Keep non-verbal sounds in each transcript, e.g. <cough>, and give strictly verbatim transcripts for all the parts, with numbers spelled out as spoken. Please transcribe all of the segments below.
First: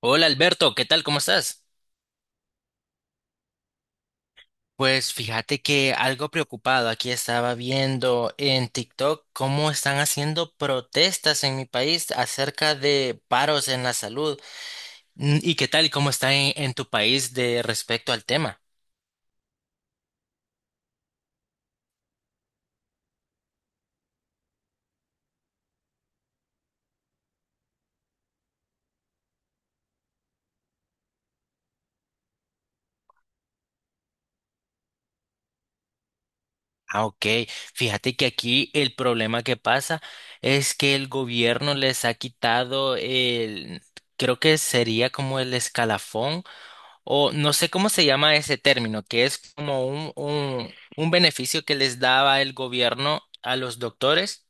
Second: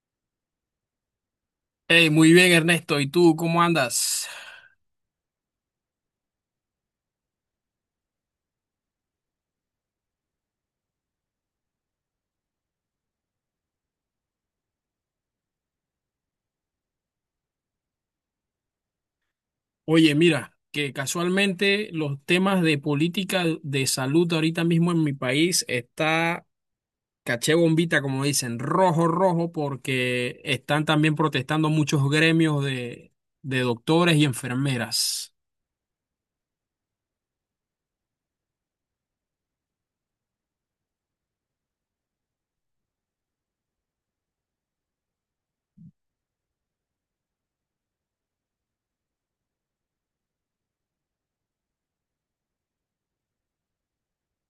Hola Alberto, ¿qué tal? ¿Cómo estás? Hey, muy bien, Ernesto. ¿Y tú cómo andas? Pues fíjate que algo preocupado, aquí estaba viendo en TikTok cómo están haciendo protestas en mi país acerca de paros en la salud. Mm, ¿y qué tal? ¿Cómo está en, en tu país de respecto al tema? Oye, mira, que casualmente los temas de política de salud ahorita mismo en mi país está caché bombita, como dicen, rojo, rojo, porque están también protestando muchos gremios de, de doctores y enfermeras. Ah, ok. Fíjate que aquí el problema que pasa es que el gobierno les ha quitado el, creo que sería como el escalafón, o no sé cómo se llama ese término, que es como un, un, un beneficio que les daba el gobierno a los doctores,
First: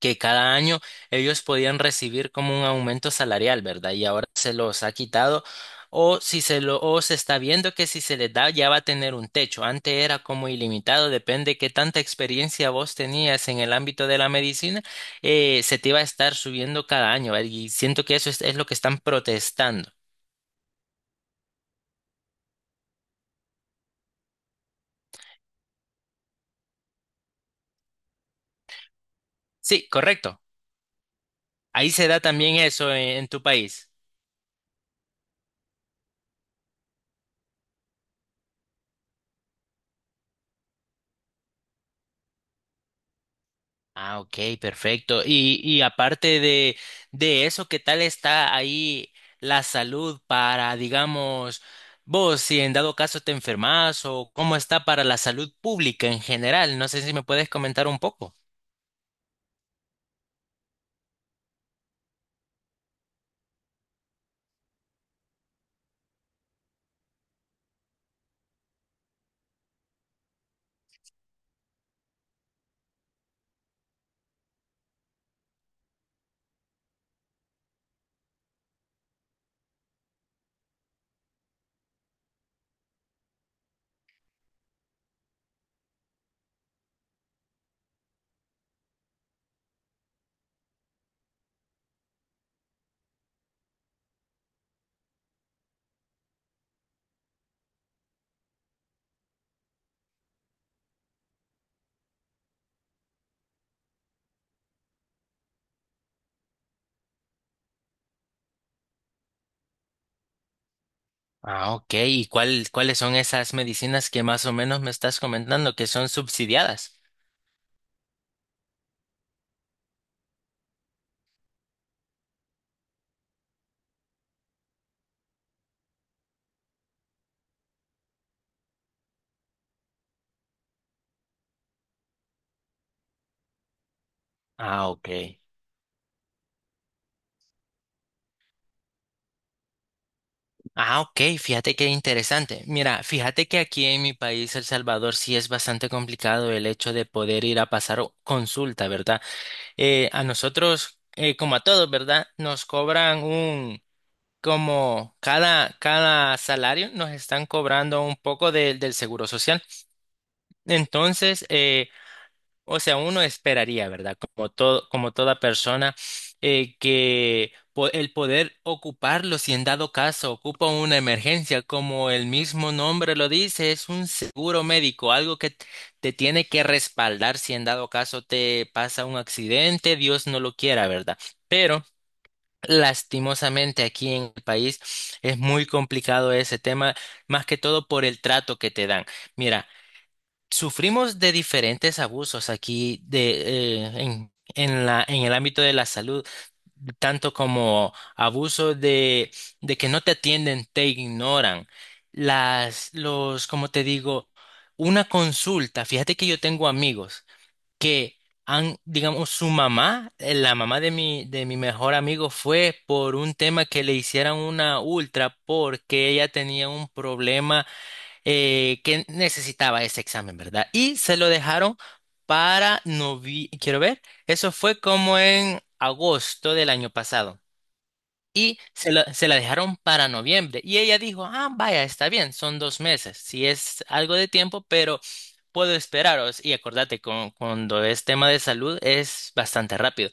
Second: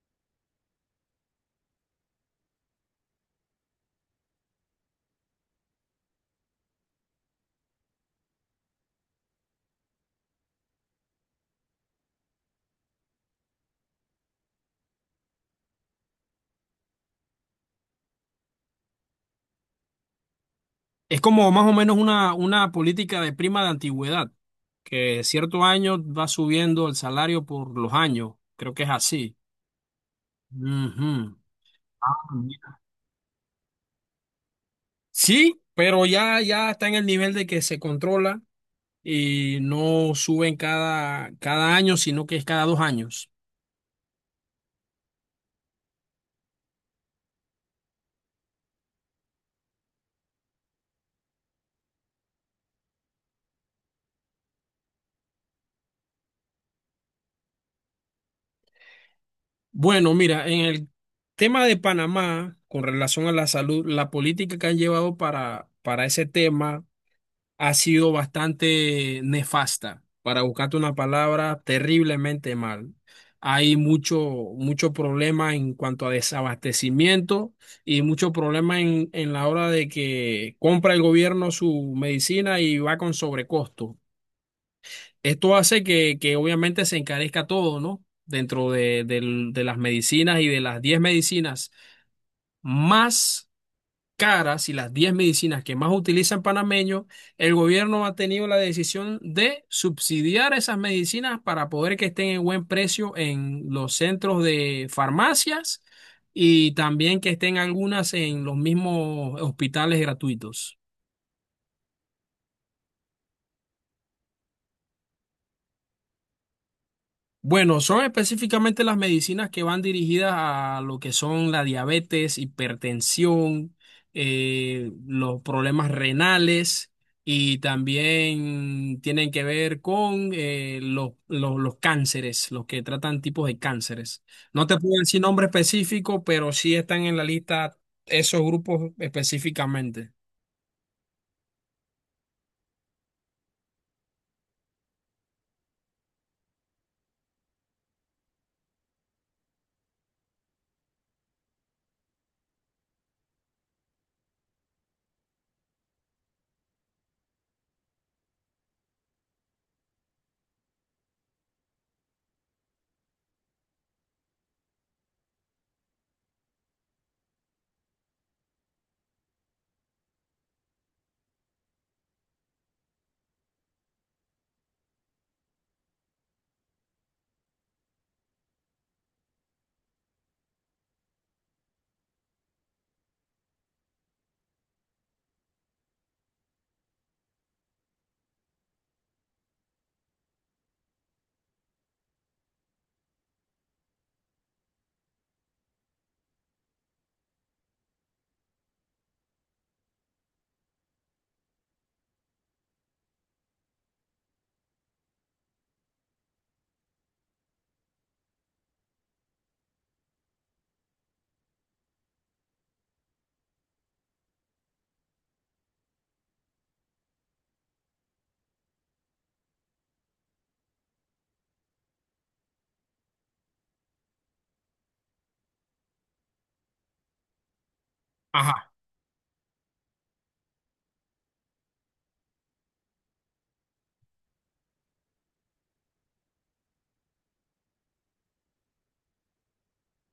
que cada año ellos podían recibir como un aumento salarial, ¿verdad? Y ahora se los ha quitado. O si se lo, o se está viendo que si se les da ya va a tener un techo. Antes era como ilimitado, depende qué tanta experiencia vos tenías en el ámbito de la medicina, eh, se te iba a estar subiendo cada año, ¿verdad? Y siento que eso es es lo que están protestando. Es como más o menos una, una política de prima de antigüedad, que cierto año va subiendo el salario por los años. Creo que es así. Sí, correcto. Ahí se da también Ujú. eso en, en tu país. Sí, pero ya, ya está en el nivel de que se controla y no suben cada, cada año, sino que es cada dos años. Ah, ok, perfecto. Y, y aparte de, de eso, ¿qué tal está ahí la salud para, digamos, vos, si en dado caso te enfermas o cómo está para la salud pública en general? No sé si me puedes comentar un poco. Bueno, mira, en el tema de Panamá, con relación a la salud, la política que han llevado para, para ese tema ha sido bastante nefasta. Para buscarte una palabra, terriblemente mal. Hay mucho, mucho problema en cuanto a desabastecimiento y mucho problema en, en la hora de que compra el gobierno su medicina y va con sobrecosto. Esto hace que, que obviamente se encarezca todo, ¿no? Dentro de, del- de las medicinas y de las diez medicinas más caras y las diez medicinas que más utilizan panameños, el gobierno ha tenido la decisión de subsidiar esas medicinas para poder que estén en buen precio en los centros de farmacias y también que estén algunas en los mismos hospitales gratuitos. Ah, ok. ¿Y cuál, cuáles son esas medicinas que más o menos me estás comentando que son subsidiadas? Bueno, son específicamente las medicinas que van dirigidas a lo que son la diabetes, hipertensión, eh, los problemas renales y también tienen que ver con eh, los, los- los cánceres, los que tratan tipos de cánceres. No te Ah, puedo ok. decir nombre específico, pero sí están en la lista esos grupos específicamente. Ah, ok, fíjate qué interesante. Mira, fíjate que aquí en mi país, El Salvador, sí es bastante complicado el hecho de poder ir a pasar o- consulta, ¿verdad? Eh, a nosotros, eh, como a todos, ¿verdad? Nos cobran un, como cada, cada salario, nos están cobrando un poco de- del seguro social. Entonces, eh, o sea, uno esperaría, ¿verdad? Como todo, como toda persona, eh, que po- el poder ocuparlo, si en dado caso ocupa una emergencia, como el mismo nombre lo dice, es un seguro médico, algo que t- te tiene que respaldar si en dado caso te pasa un accidente, Dios no lo quiera, ¿verdad? Pero lastimosamente aquí en el país es muy complicado ese tema, más que todo por el trato que te dan. Mira. Sufrimos de diferentes abusos aquí de, eh, en, en la, en el ámbito de la salud, tanto como abusos de, de que no te atienden, te ignoran. Las, los, como te digo, una consulta. Fíjate que yo tengo amigos que han, digamos, su mamá, eh, la mamá de mi, de mi mejor amigo fue por un tema que le hicieran una ultra porque ella tenía un problema eh, que necesitaba ese examen, ¿verdad? Y se lo dejaron para noviembre, quiero ver, eso fue como en agosto del año pasado. Y Ajá. se la, se la dejaron para noviembre. Y ella dijo, ah, vaya, está bien, son dos meses, sí es algo de tiempo, pero puedo esperaros. Y acordate, con- cuando es tema de salud es bastante rápido.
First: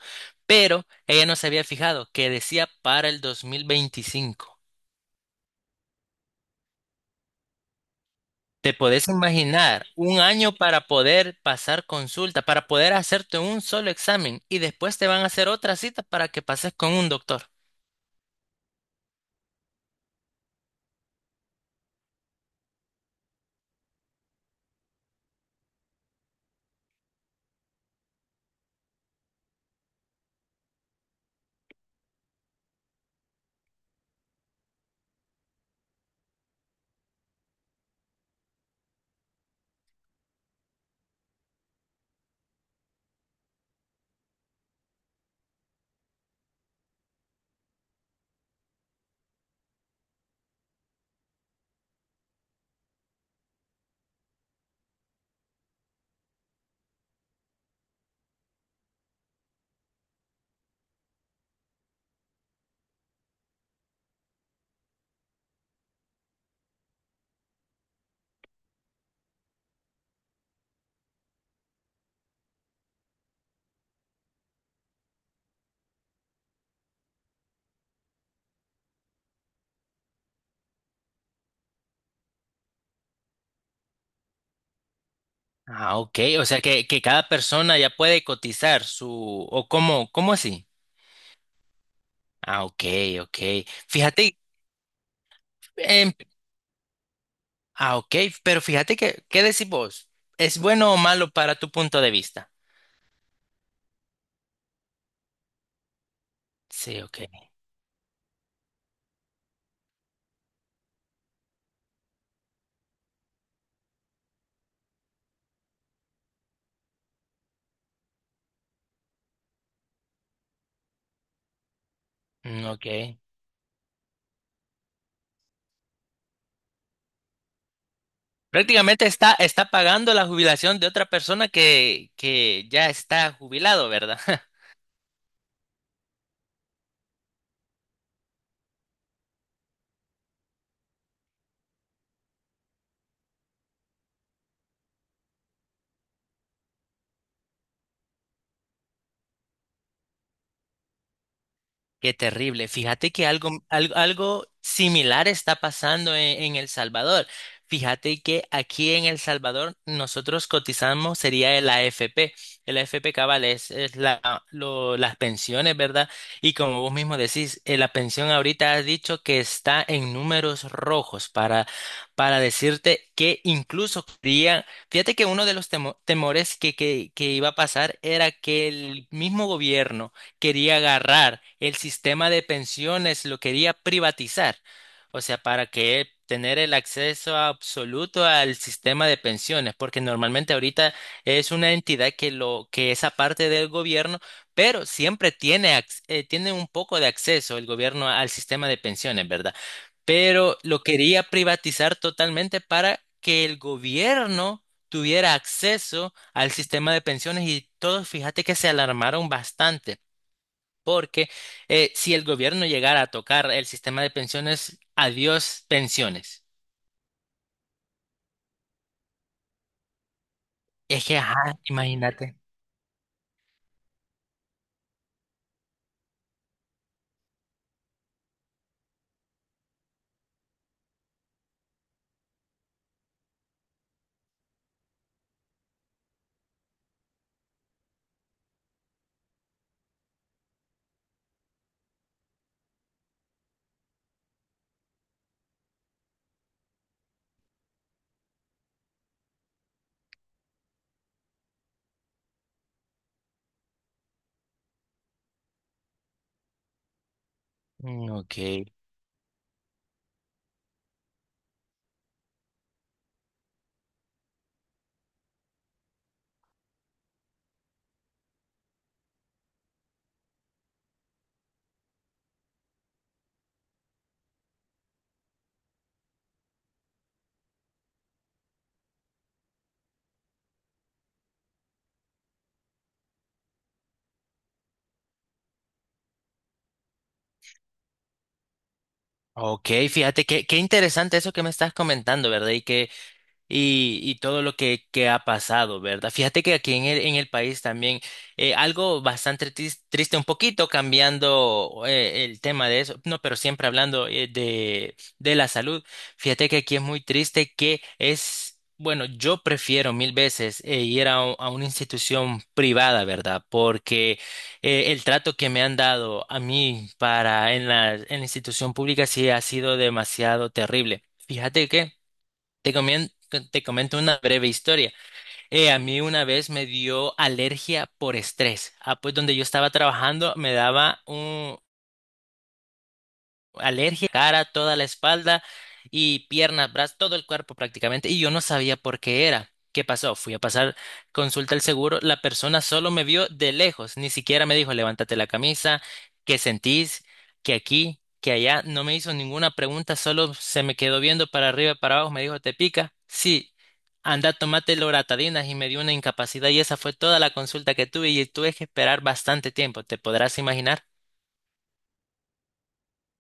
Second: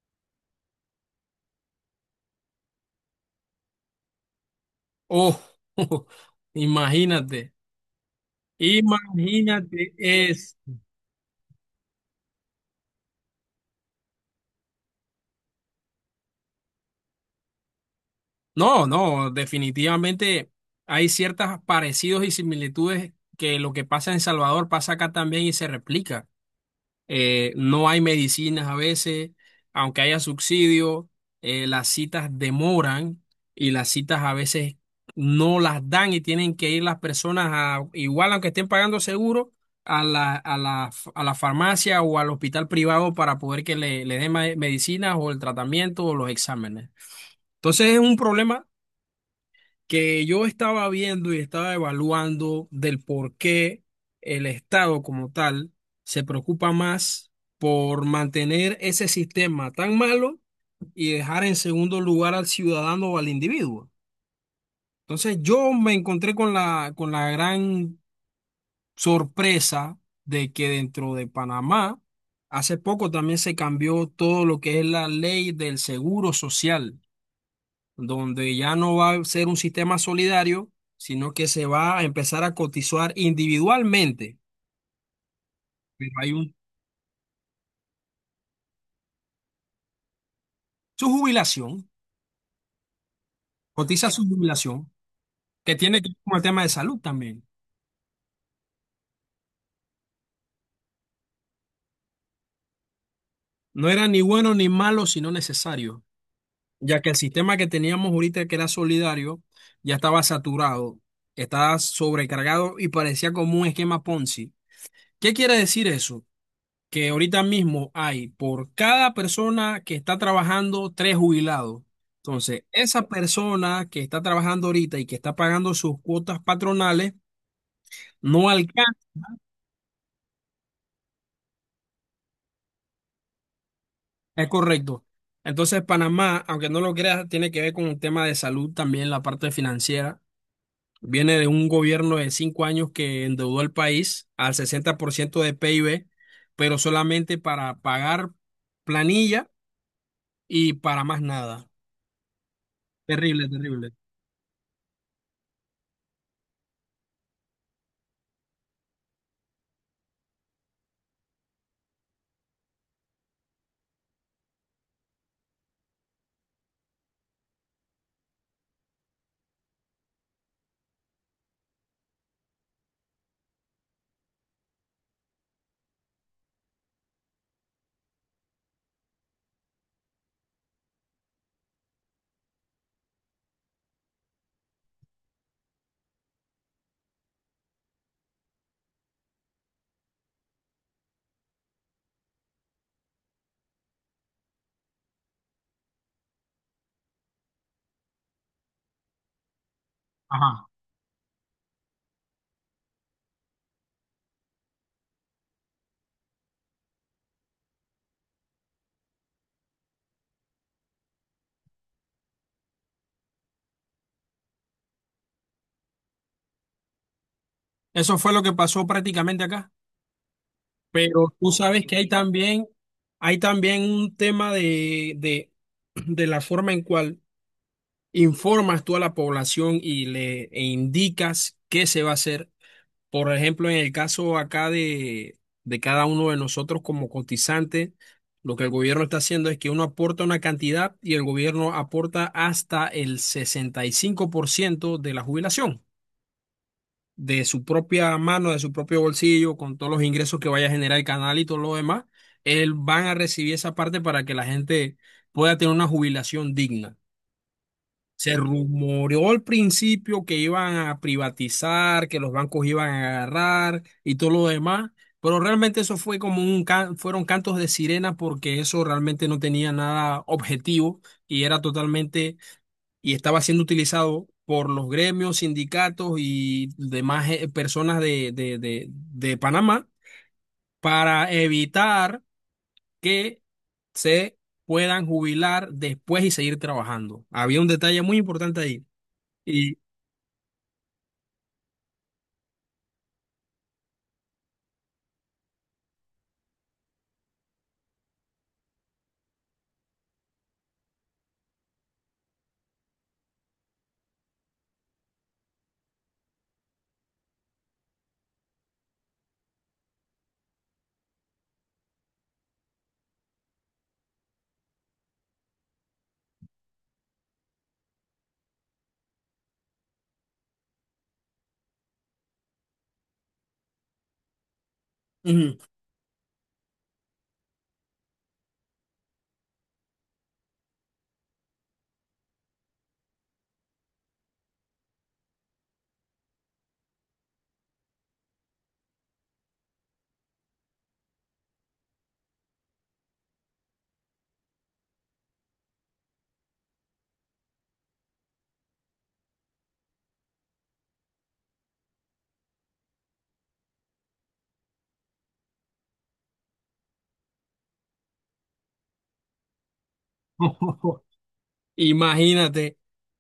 Pero ella no se había fijado que decía para el dos mil veinticinco. Oh, <laughs> imagínate, ¿Te podés imagínate. imaginar un año para poder pasar consulta, para poder hacerte un solo examen y después te van a hacer otra cita para que pases con un doctor? No, no, definitivamente hay ciertos parecidos y similitudes que lo que pasa en Salvador pasa acá también y se replica. Eh, no hay medicinas a veces, aunque haya subsidio, eh, las citas demoran y las citas a veces no las dan y tienen que ir las personas a, igual aunque estén pagando seguro, a la, a la, a la farmacia o al hospital privado para poder que le, le den ma- medicinas o el tratamiento o los exámenes. Entonces es un problema que yo estaba viendo y estaba evaluando del por qué el Estado como tal se preocupa más por mantener ese sistema tan malo y dejar en segundo lugar al ciudadano o al individuo. Entonces yo me encontré con la, con la gran sorpresa de que dentro de Panamá hace poco también se cambió todo lo que es la ley del seguro social donde ya no va a ser un sistema solidario, sino que se va a empezar a cotizar individualmente. Ah, Pero ok, hay o un, sea que, que cada persona ya puede cotizar su... ¿O cómo, cómo así? su jubilación, Ah, ok, ok. cotiza su Fíjate, jubilación, que tiene que em, ver con el tema de salud también. ah, ok, pero fíjate que, ¿qué decís vos? ¿Es bueno o malo para tu punto de vista? No era ni bueno ni malo, sino necesario, ya Sí, que el ok. sistema que teníamos ahorita, que era solidario, ya estaba saturado, estaba sobrecargado y parecía como un esquema Ponzi. ¿Qué quiere decir eso? Que ahorita mismo hay por cada persona que está trabajando tres jubilados. Entonces, Mm, ok. esa persona que está trabajando ahorita y que está pagando sus cuotas patronales no alcanza, Prácticamente está, está pagando la jubilación de otra persona que, que ya está jubilado, ¿verdad? es <laughs> correcto. Entonces, Panamá, aunque no lo creas, tiene que ver con un tema de salud también, la parte financiera. Viene de un gobierno de cinco años que endeudó al país al sesenta por ciento de PIB, pero solamente para pagar planilla y para más nada. Qué terrible. Fíjate que Terrible, algo, terrible. al- algo similar está pasando en, en El Salvador. Fíjate que aquí en El Salvador nosotros cotizamos sería el A F P. El A F P cabal es, es la, lo- las pensiones, ¿verdad? Y como vos mismo decís, eh, la pensión ahorita has dicho que está en números rojos para, para decirte que incluso quería- Fíjate que uno de los temo- temores que, que, que iba a pasar era que el mismo gobierno quería agarrar el sistema de pensiones, lo quería privatizar. O sea, para que tener el acceso absoluto al sistema de pensiones, porque normalmente ahorita es una entidad que lo que es aparte del gobierno, pero siempre tiene ac- eh, tiene un poco de acceso el gobierno al sistema de pensiones, ¿verdad? Pero Ajá. lo quería privatizar totalmente para que el gobierno tuviera acceso al sistema de pensiones y todos, fíjate que se alarmaron bastante porque eh, si el gobierno llegara a tocar el sistema de pensiones, adiós pensiones. Eso fue lo que pasó prácticamente acá. Es que, Pero ajá, tú sabes que hay imagínate. también, hay también un tema de, de, de la forma en cual informas tú a la población y le e indicas qué se va a hacer. Por ejemplo, en el caso acá de, de cada uno de nosotros como cotizante, lo que el gobierno está haciendo es que uno aporta una cantidad y el gobierno aporta hasta el sesenta y cinco por ciento de la jubilación de su propia mano, de su propio bolsillo, con todos los ingresos que vaya a generar el canal y todo lo demás, él van a recibir esa parte para que la gente pueda tener una jubilación digna. Mm, Se ok, rumoreó al principio que iban a privatizar, que los bancos iban a agarrar y todo lo demás, pero realmente eso fue como un can- fueron cantos de sirena porque eso realmente no tenía nada objetivo y era totalmente y estaba siendo utilizado por los gremios, sindicatos y demás eh, personas de, de, de, de Panamá para evitar que se puedan jubilar después y seguir trabajando. Había un detalle muy importante ahí. ok, Y fíjate que qué interesante eso que me estás comentando, ¿verdad? Y que y, y todo lo que, que ha pasado, ¿verdad? Fíjate que aquí en el, en el país también eh, algo bastante tris- triste, un poquito cambiando eh, el tema de eso, no, pero siempre hablando eh, de, de la salud. Fíjate que aquí es muy triste que es... Bueno, yo prefiero mil veces eh, ir a, u- a una institución privada, ¿verdad? Porque eh, el trato que me han dado a mí para en la, en la institución pública sí ha sido demasiado terrible. Fíjate que te comien- te comento una breve historia. Ujú. Eh, a mí una vez me dio alergia por estrés. Ah, pues donde yo estaba trabajando me daba alergia, cara, toda la espalda y piernas, brazos, todo el cuerpo prácticamente, y yo no sabía por qué era. ¿Qué pasó? Fui a pasar consulta al seguro, la persona solo me vio de lejos, ni siquiera me dijo, levántate la camisa, ¿qué sentís? ¿Qué aquí? ¿Qué allá? No me hizo ninguna pregunta, solo se me quedó viendo para arriba y para abajo, me dijo, ¿te pica? Sí. Anda, tomate loratadina y me dio una incapacidad y esa fue toda la consulta que tuve y tuve que esperar bastante tiempo, ¿te podrás imaginar? <laughs> imagínate,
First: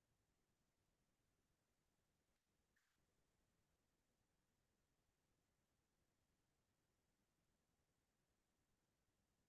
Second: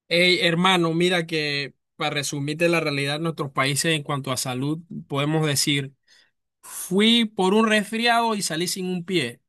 hey, hermano, mira que para resumirte la realidad de nuestros países en cuanto a salud, podemos decir, fui por un resfriado y salí sin un pie.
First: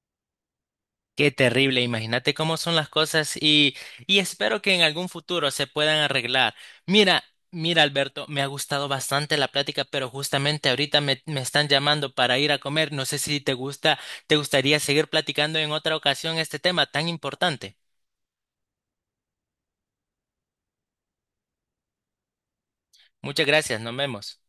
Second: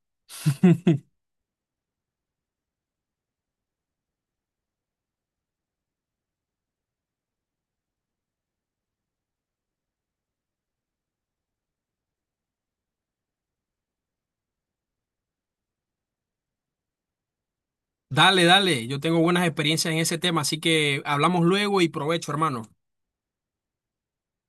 Qué terrible, imagínate cómo son las cosas y, y espero que en algún futuro se puedan arreglar. Mira, mira Alberto, me ha gustado bastante la plática, pero justamente ahorita me, me están llamando para ir a comer. No sé si te gusta, te gustaría seguir platicando en otra ocasión este tema tan importante. Dale, dale, yo tengo buenas experiencias en ese tema, así que hablamos luego y provecho, hermano. Muchas gracias, nos vemos.